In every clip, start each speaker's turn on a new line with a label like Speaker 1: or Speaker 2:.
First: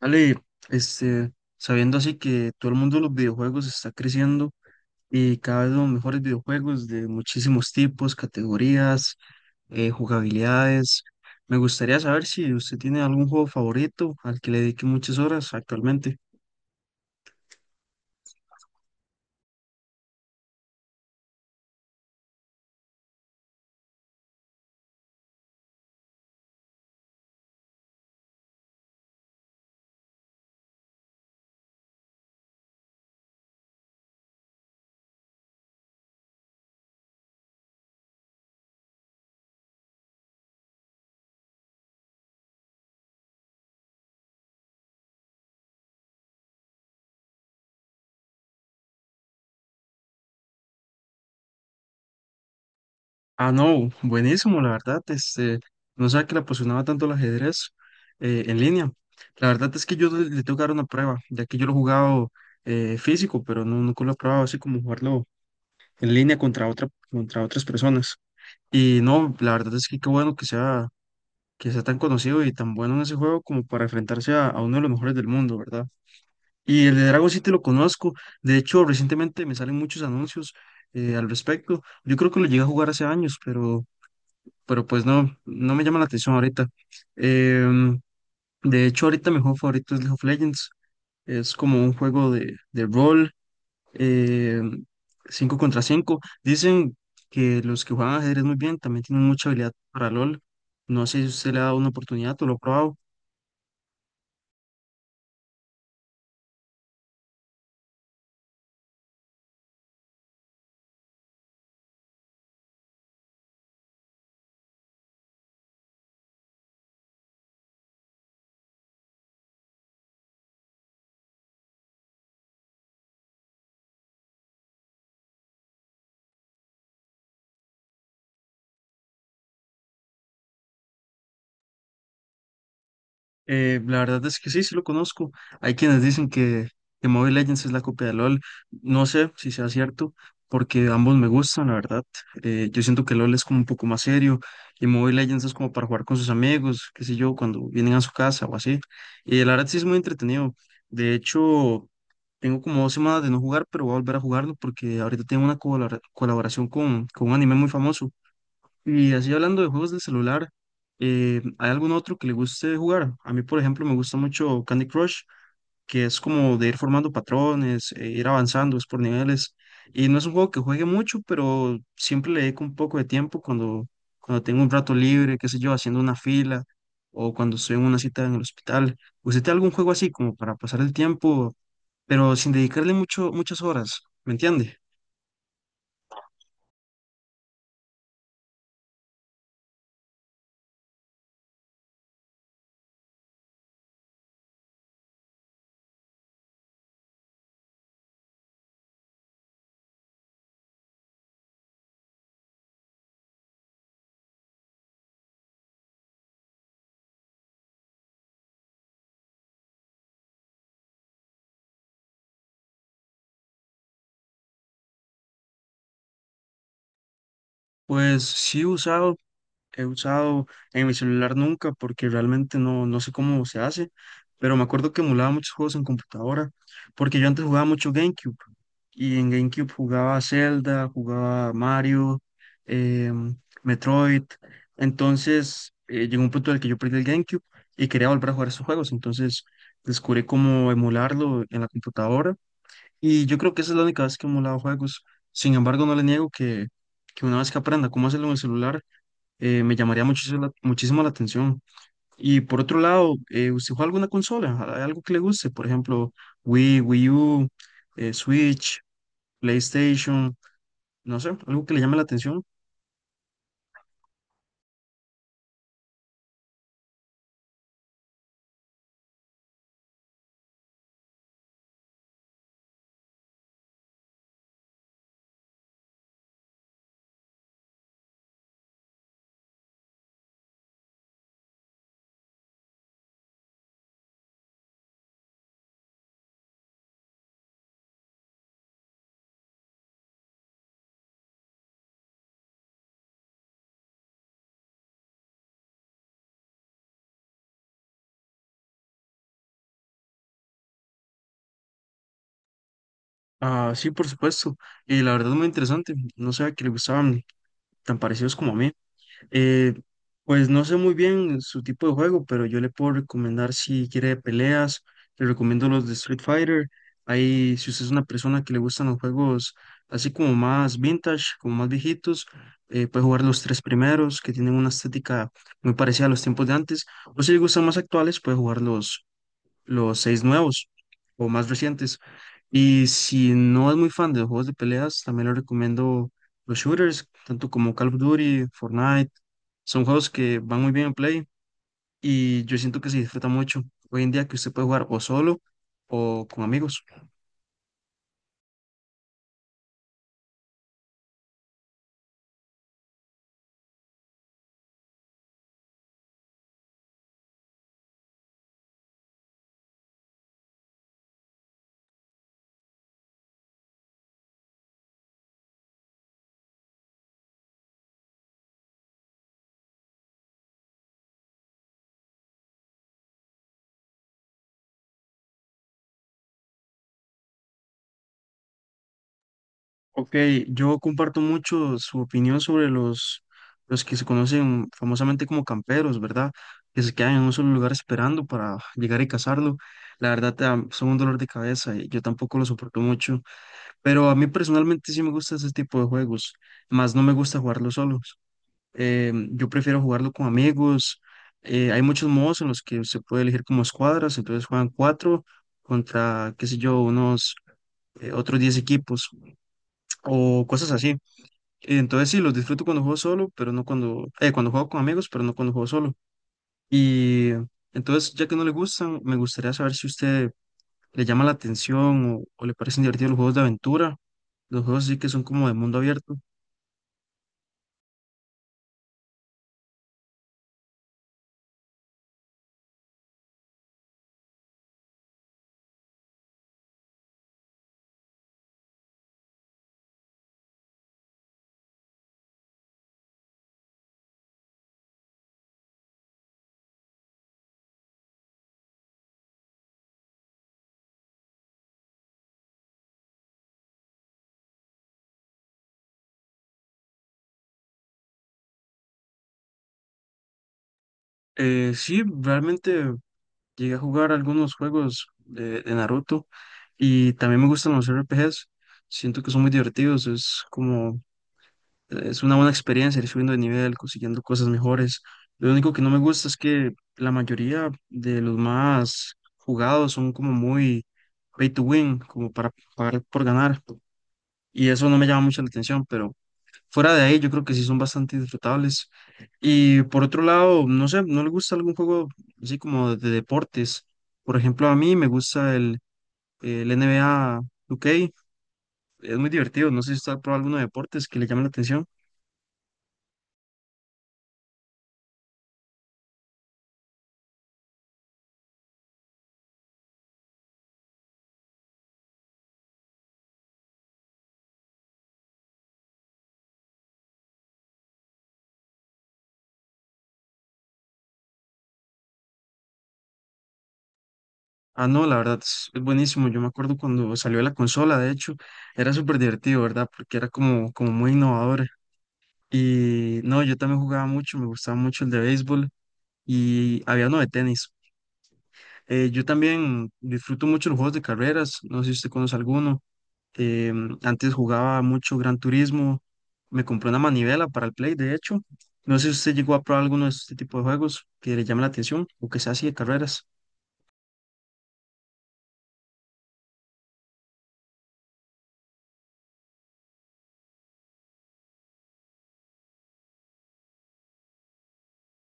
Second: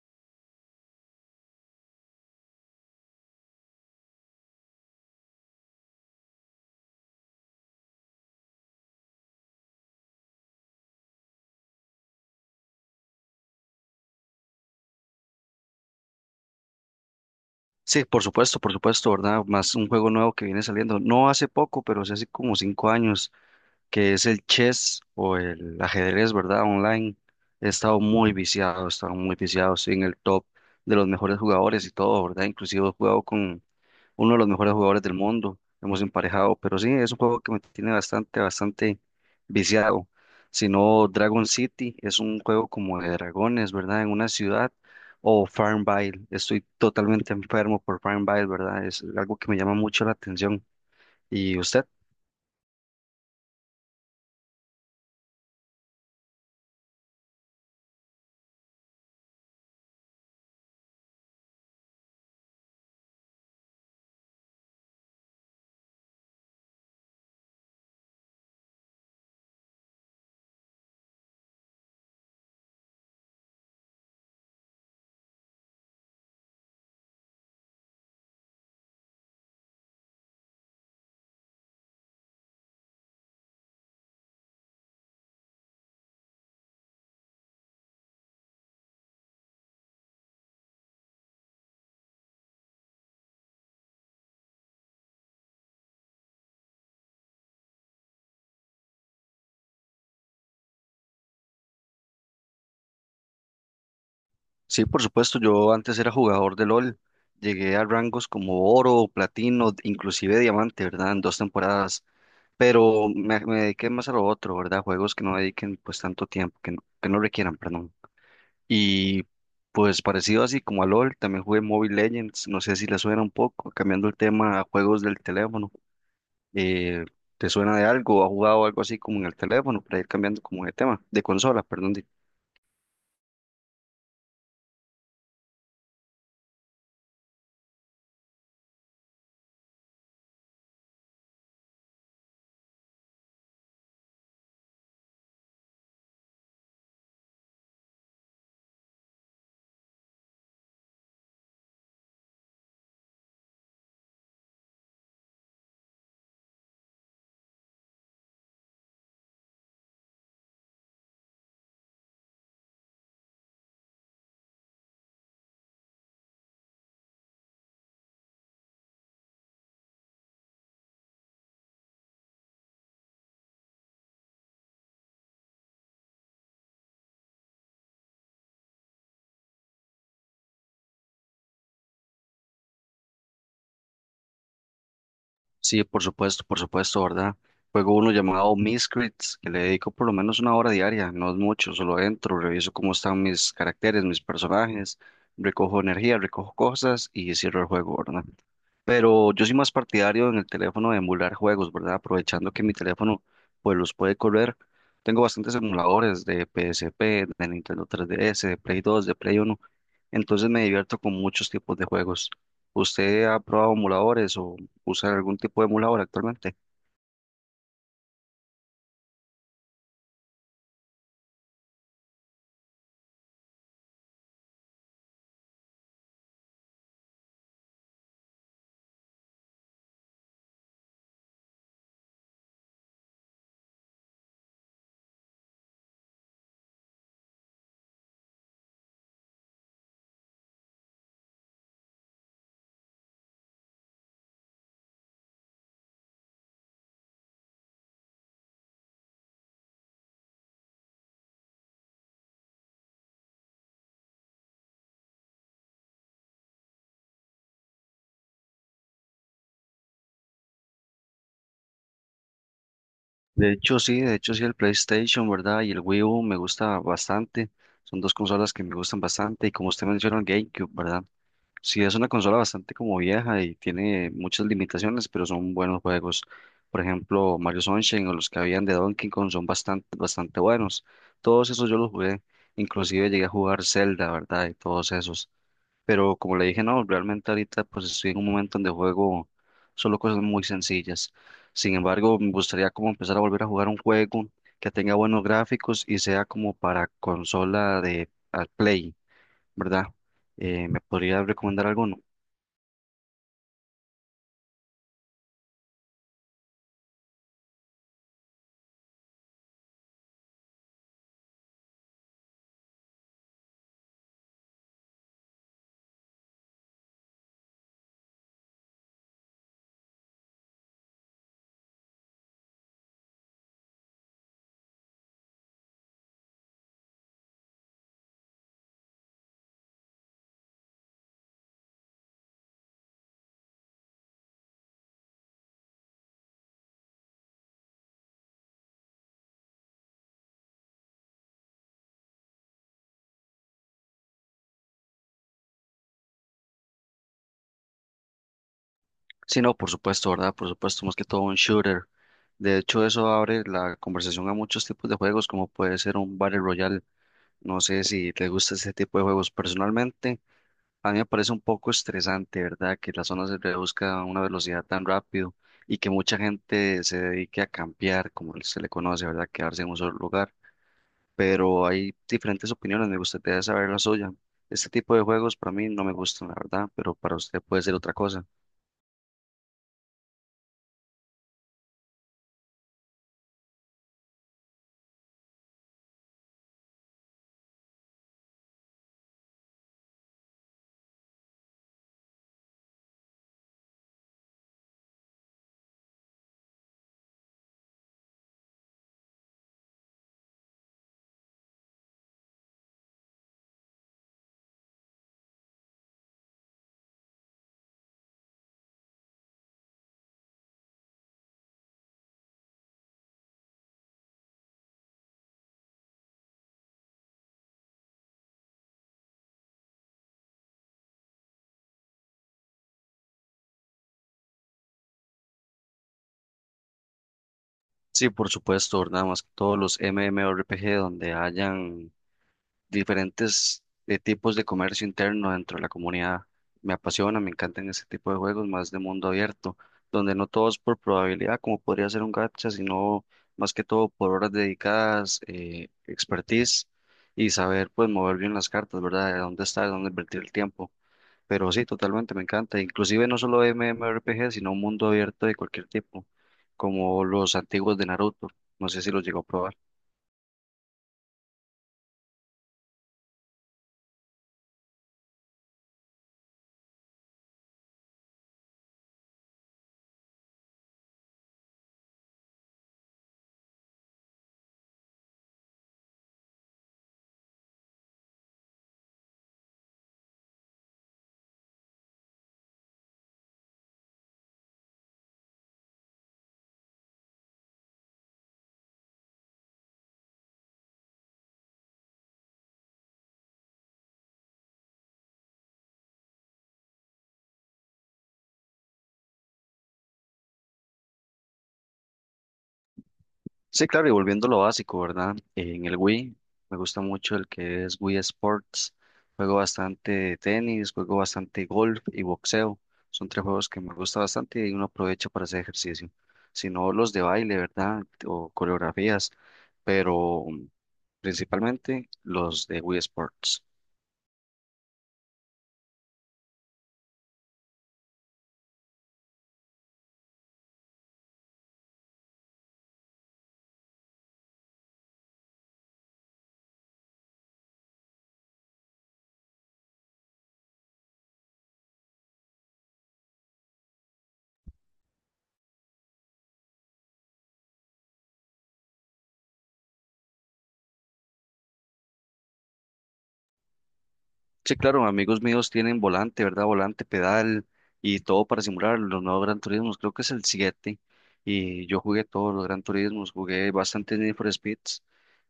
Speaker 1: Ale, este, sabiendo así que todo el mundo de los videojuegos está creciendo y cada vez los mejores videojuegos de muchísimos tipos, categorías, jugabilidades, me gustaría saber si usted tiene algún juego favorito al que le dedique muchas horas actualmente.
Speaker 2: Sí, por supuesto, ¿verdad? Más un juego nuevo que viene saliendo, no hace poco, pero sí hace como 5 años, que es el chess o el ajedrez, ¿verdad? Online. He estado muy viciado, he estado muy viciado, sí, en el top de los mejores jugadores y todo, ¿verdad? Inclusive he jugado con uno de los mejores jugadores del mundo. Hemos emparejado, pero sí, es un juego que me tiene bastante, bastante viciado. Si no, Dragon City es un juego como de dragones, ¿verdad? En una ciudad. O Farmville. Estoy totalmente enfermo por Farmville, ¿verdad? Es algo que me llama mucho la atención. ¿Y usted?
Speaker 1: Ah, no, buenísimo, la verdad, no sabía que le apasionaba tanto el ajedrez en línea. La verdad es que yo le tengo que dar una prueba, ya que yo lo he jugado físico, pero no, nunca lo he probado así como jugarlo en línea contra otra, contra otras personas. Y no, la verdad es que qué bueno que sea tan conocido y tan bueno en ese juego como para enfrentarse a uno de los mejores del mundo, ¿verdad? Y el de Dragon City lo conozco. De hecho, recientemente me salen muchos anuncios al respecto. Yo creo que lo llegué a jugar hace años, pero pues no, no me llama la atención ahorita. Em, de hecho, ahorita mi juego favorito es League of Legends. Es como un juego de rol, eh, 5 contra cinco. Dicen que los que juegan ajedrez muy bien también tienen mucha habilidad para LOL. No sé si usted le ha dado una oportunidad o lo ha probado.
Speaker 2: Sí, por supuesto, yo antes era jugador de LOL. Llegué a rangos como oro, platino, inclusive diamante, ¿verdad? En 2 temporadas. Pero me dediqué más a lo otro, ¿verdad? Juegos que no dediquen pues tanto tiempo, que no requieran, perdón. Y pues parecido así como a LOL, también jugué Mobile Legends, no sé si le suena un poco, cambiando el tema a juegos del teléfono. Eh, ¿Te suena de algo? ¿Ha jugado algo así como en el teléfono para ir cambiando como de tema, de consola, perdón?
Speaker 1: La verdad es que sí, sí lo conozco. Hay quienes dicen que Mobile Legends es la copia de LOL. No sé si sea cierto, porque ambos me gustan, la verdad. Yo siento que LOL es como un poco más serio y Mobile Legends es como para jugar con sus amigos, qué sé yo, cuando vienen a su casa o así. Y la verdad sí es muy entretenido. De hecho, tengo como dos semanas de no jugar, pero voy a volver a jugarlo porque ahorita tengo una colaboración con un anime muy famoso. Y así hablando de juegos de celular, ¿hay algún otro que le guste jugar? A mí, por ejemplo, me gusta mucho Candy Crush, que es como de ir formando patrones, ir avanzando, es por niveles. Y no es un juego que juegue mucho, pero siempre le dedico un poco de tiempo cuando, cuando tengo un rato libre, qué sé yo, haciendo una fila o cuando estoy en una cita en el hospital. ¿Usted tiene algún juego así como para pasar el tiempo, pero sin dedicarle mucho, muchas horas? ¿Me entiende?
Speaker 2: Sí, por supuesto, ¿verdad? Juego uno llamado Miscrits, que le dedico por lo menos 1 hora diaria, no es mucho, solo entro, reviso cómo están mis caracteres, mis personajes, recojo energía, recojo cosas y cierro el juego, ¿verdad? Pero yo soy más partidario en el teléfono de emular juegos, ¿verdad? Aprovechando que mi teléfono pues los puede correr. Tengo bastantes emuladores de PSP, de Nintendo 3DS, de Play 2, de Play 1. Entonces me divierto con muchos tipos de juegos. ¿Usted ha probado emuladores o usa algún tipo de emulador actualmente?
Speaker 1: Pues sí he usado he usado en mi celular nunca porque realmente no, no sé cómo se hace, pero me acuerdo que emulaba muchos juegos en computadora, porque yo antes jugaba mucho GameCube y en GameCube jugaba Zelda, jugaba Mario, em, Metroid, entonces llegó un punto en el que yo perdí el GameCube y quería volver a jugar esos juegos, entonces descubrí cómo emularlo en la computadora y yo creo que esa es la única vez que he emulado juegos. Sin embargo, no le niego que una vez que aprenda cómo hacerlo en el celular, me llamaría muchísimo la atención. Y por otro lado, ¿usted juega alguna consola? ¿Hay algo que le guste? Por ejemplo, Wii, Wii U, Switch, PlayStation, no sé, algo que le llame la atención.
Speaker 2: De hecho, sí, el PlayStation, ¿verdad? Y el Wii U me gusta bastante. Son dos consolas que me gustan bastante. Y como usted menciona, el GameCube, ¿verdad? Sí, es una consola bastante como vieja y tiene muchas limitaciones, pero son buenos juegos. Por ejemplo, Mario Sunshine o los que habían de Donkey Kong son bastante, bastante buenos. Todos esos yo los jugué. Inclusive llegué a jugar Zelda, ¿verdad? Y todos esos. Pero como le dije, no, realmente ahorita pues estoy en un momento donde juego solo cosas muy sencillas. Sin embargo, me gustaría como empezar a volver a jugar un juego que tenga buenos gráficos y sea como para consola de al Play, ¿verdad? ¿Me podría recomendar alguno?
Speaker 1: Ah, sí, por supuesto. Y la verdad es muy interesante. No sabía que le gustaban tan parecidos como a mí. Eh, pues no sé muy bien su tipo de juego, pero yo le puedo recomendar si quiere de peleas, le recomiendo los de Street Fighter. Ahí, si usted es una persona que le gustan los juegos así como más vintage, como más viejitos, puede jugar los tres primeros que tienen una estética muy parecida a los tiempos de antes. O si le gustan más actuales, puede jugar los seis nuevos o más recientes. Y si no es muy fan de los juegos de peleas, también le recomiendo los shooters, tanto como Call of Duty, Fortnite. Son juegos que van muy bien en Play y yo siento que se disfruta mucho hoy en día que usted puede jugar o solo o con amigos.
Speaker 2: Sí, no, por supuesto, ¿verdad? Por supuesto, más que todo un shooter. De hecho, eso abre la conversación a muchos tipos de juegos, como puede ser un Battle Royale. No sé si te gusta ese tipo de juegos. Personalmente, a mí me parece un poco estresante, ¿verdad? Que la zona se reduzca a una velocidad tan rápido y que mucha gente se dedique a campear, como se le conoce, ¿verdad? Quedarse en un solo lugar. Pero hay diferentes opiniones, me gustaría saber la suya. Este tipo de juegos para mí no me gustan, la verdad, pero para usted puede ser otra cosa.
Speaker 1: Ok, yo comparto mucho su opinión sobre los que se conocen famosamente como camperos, ¿verdad? Que se quedan en un solo lugar esperando para llegar y cazarlo. La verdad, son un dolor de cabeza y yo tampoco lo soporto mucho. Pero a mí personalmente sí me gusta ese tipo de juegos, más no me gusta jugarlo solos. Yo prefiero jugarlo con amigos. Hay muchos modos en los que se puede elegir como escuadras, entonces juegan cuatro contra, qué sé yo, unos otros diez equipos o cosas así. Y entonces sí, los disfruto cuando juego solo, pero no cuando, cuando juego con amigos, pero no cuando juego solo. Y entonces, ya que no le gustan, me gustaría saber si a usted le llama la atención o le parecen divertidos los juegos de aventura, los juegos sí que son como de mundo abierto.
Speaker 2: Sí, por supuesto, nada más que todos los MMORPG donde hayan diferentes tipos de comercio interno dentro de la comunidad. Me apasiona, me encantan ese tipo de juegos más de mundo abierto, donde no todo es por probabilidad, como podría ser un gacha, sino más que todo por horas dedicadas, expertise y saber pues mover bien las cartas, ¿verdad? De dónde estar, dónde invertir el tiempo. Pero sí, totalmente, me encanta. Inclusive no solo MMORPG, sino un mundo abierto de cualquier tipo, como los antiguos de Naruto. No sé si los llegó a probar.
Speaker 1: Sí, realmente llegué a jugar algunos juegos de Naruto y también me gustan los RPGs. Siento que son muy divertidos, es como… Es una buena experiencia ir subiendo de nivel, consiguiendo cosas mejores. Lo único que no me gusta es que la mayoría de los más jugados son como muy pay to win, como para pagar por ganar. Y eso no me llama mucho la atención, pero fuera de ahí yo creo que sí son bastante disfrutables. Y por otro lado, no sé, ¿no le gusta algún juego así como de deportes? Por ejemplo, a mí me gusta el N NBA 2K, es muy divertido. No sé si usted ha probado alguno de deportes que le llame la atención.
Speaker 2: Sí, claro, y volviendo a lo básico, ¿verdad? En el Wii me gusta mucho el que es Wii Sports. Juego bastante tenis, juego bastante golf y boxeo. Son tres juegos que me gusta bastante y uno aprovecha para hacer ejercicio. Si no, los de baile, ¿verdad? O coreografías, pero principalmente los de Wii Sports.
Speaker 1: Ah, no, la verdad es buenísimo. Yo me acuerdo cuando salió la consola, de hecho, era súper divertido, ¿verdad? Porque era como, como muy innovador. Y no, yo también jugaba mucho, me gustaba mucho el de béisbol y había uno de tenis. Yo también disfruto mucho los juegos de carreras, no sé si usted conoce alguno. Antes jugaba mucho Gran Turismo, me compré una manivela para el Play, de hecho. No sé si usted llegó a probar alguno de este tipo de juegos que le llame la atención o que sea así de carreras.
Speaker 2: Sí, claro, amigos míos tienen volante, ¿verdad? Volante, pedal y todo para simular los nuevos Gran Turismos. Creo que es el 7 y yo jugué todos los Gran Turismos, jugué bastante Need for Speeds,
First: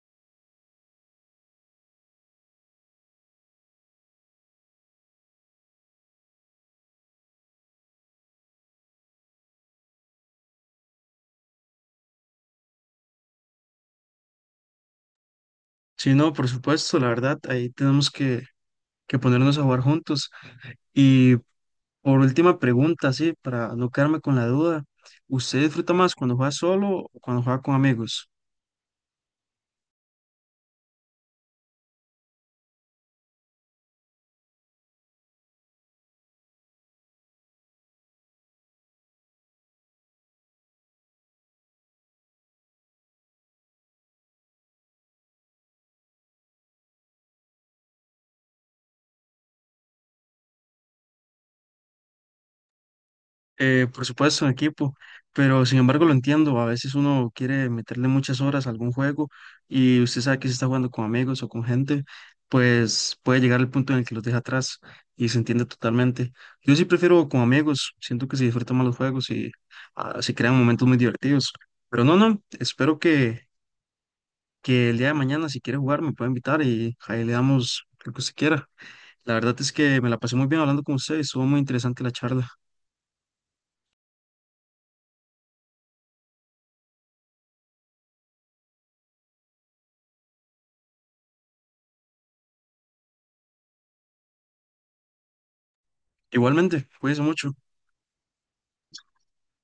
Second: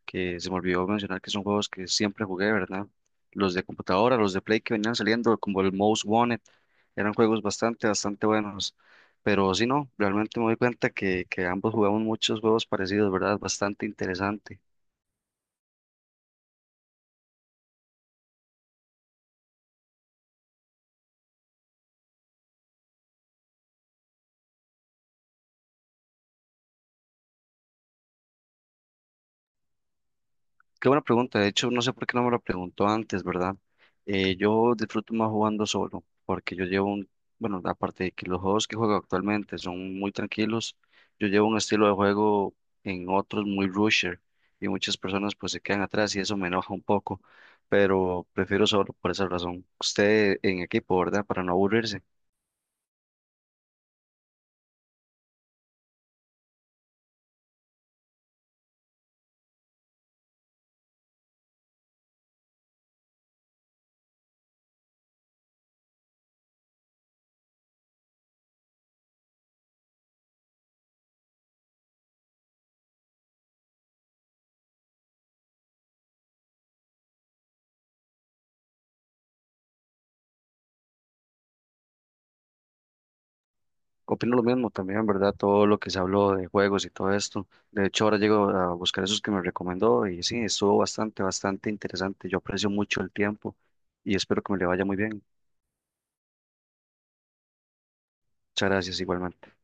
Speaker 2: que se me olvidó mencionar que son juegos que siempre jugué, ¿verdad? Los de computadora, los de Play que venían saliendo, como el Most Wanted, eran juegos bastante, bastante buenos. Pero sí, no, realmente me doy cuenta que ambos jugamos muchos juegos parecidos, ¿verdad? Bastante interesante.
Speaker 1: Sí, no, por supuesto, la verdad, ahí tenemos que ponernos a jugar juntos. Y por última pregunta, sí, para no quedarme con la duda, ¿usted disfruta más cuando juega solo o cuando juega con amigos?
Speaker 2: Qué buena pregunta. De hecho, no sé por qué no me lo preguntó antes, ¿verdad? Yo disfruto más jugando solo, porque yo llevo un, bueno, aparte de que los juegos que juego actualmente son muy tranquilos, yo llevo un estilo de juego en otros muy rusher y muchas personas pues se quedan atrás y eso me enoja un poco, pero prefiero solo por esa razón. Usted en equipo, ¿verdad? Para no aburrirse.
Speaker 1: Por supuesto, en equipo, pero sin embargo lo entiendo, a veces uno quiere meterle muchas horas a algún juego y usted sabe que si está jugando con amigos o con gente, pues puede llegar al punto en el que los deja atrás y se entiende totalmente. Yo sí prefiero con amigos, siento que se disfrutan más los juegos y se crean momentos muy divertidos. Pero no, no, espero que el día de mañana, si quiere jugar, me puede invitar y ahí le damos lo que usted quiera. La verdad es que me la pasé muy bien hablando con usted y estuvo muy interesante la charla.
Speaker 2: Opino lo mismo también, ¿verdad? Todo lo que se habló de juegos y todo esto. De hecho, ahora llego a buscar esos que me recomendó y sí, estuvo bastante, bastante interesante. Yo aprecio mucho el tiempo y espero que me le vaya muy bien.
Speaker 1: Igualmente, cuídense mucho.
Speaker 2: Muchas gracias igualmente.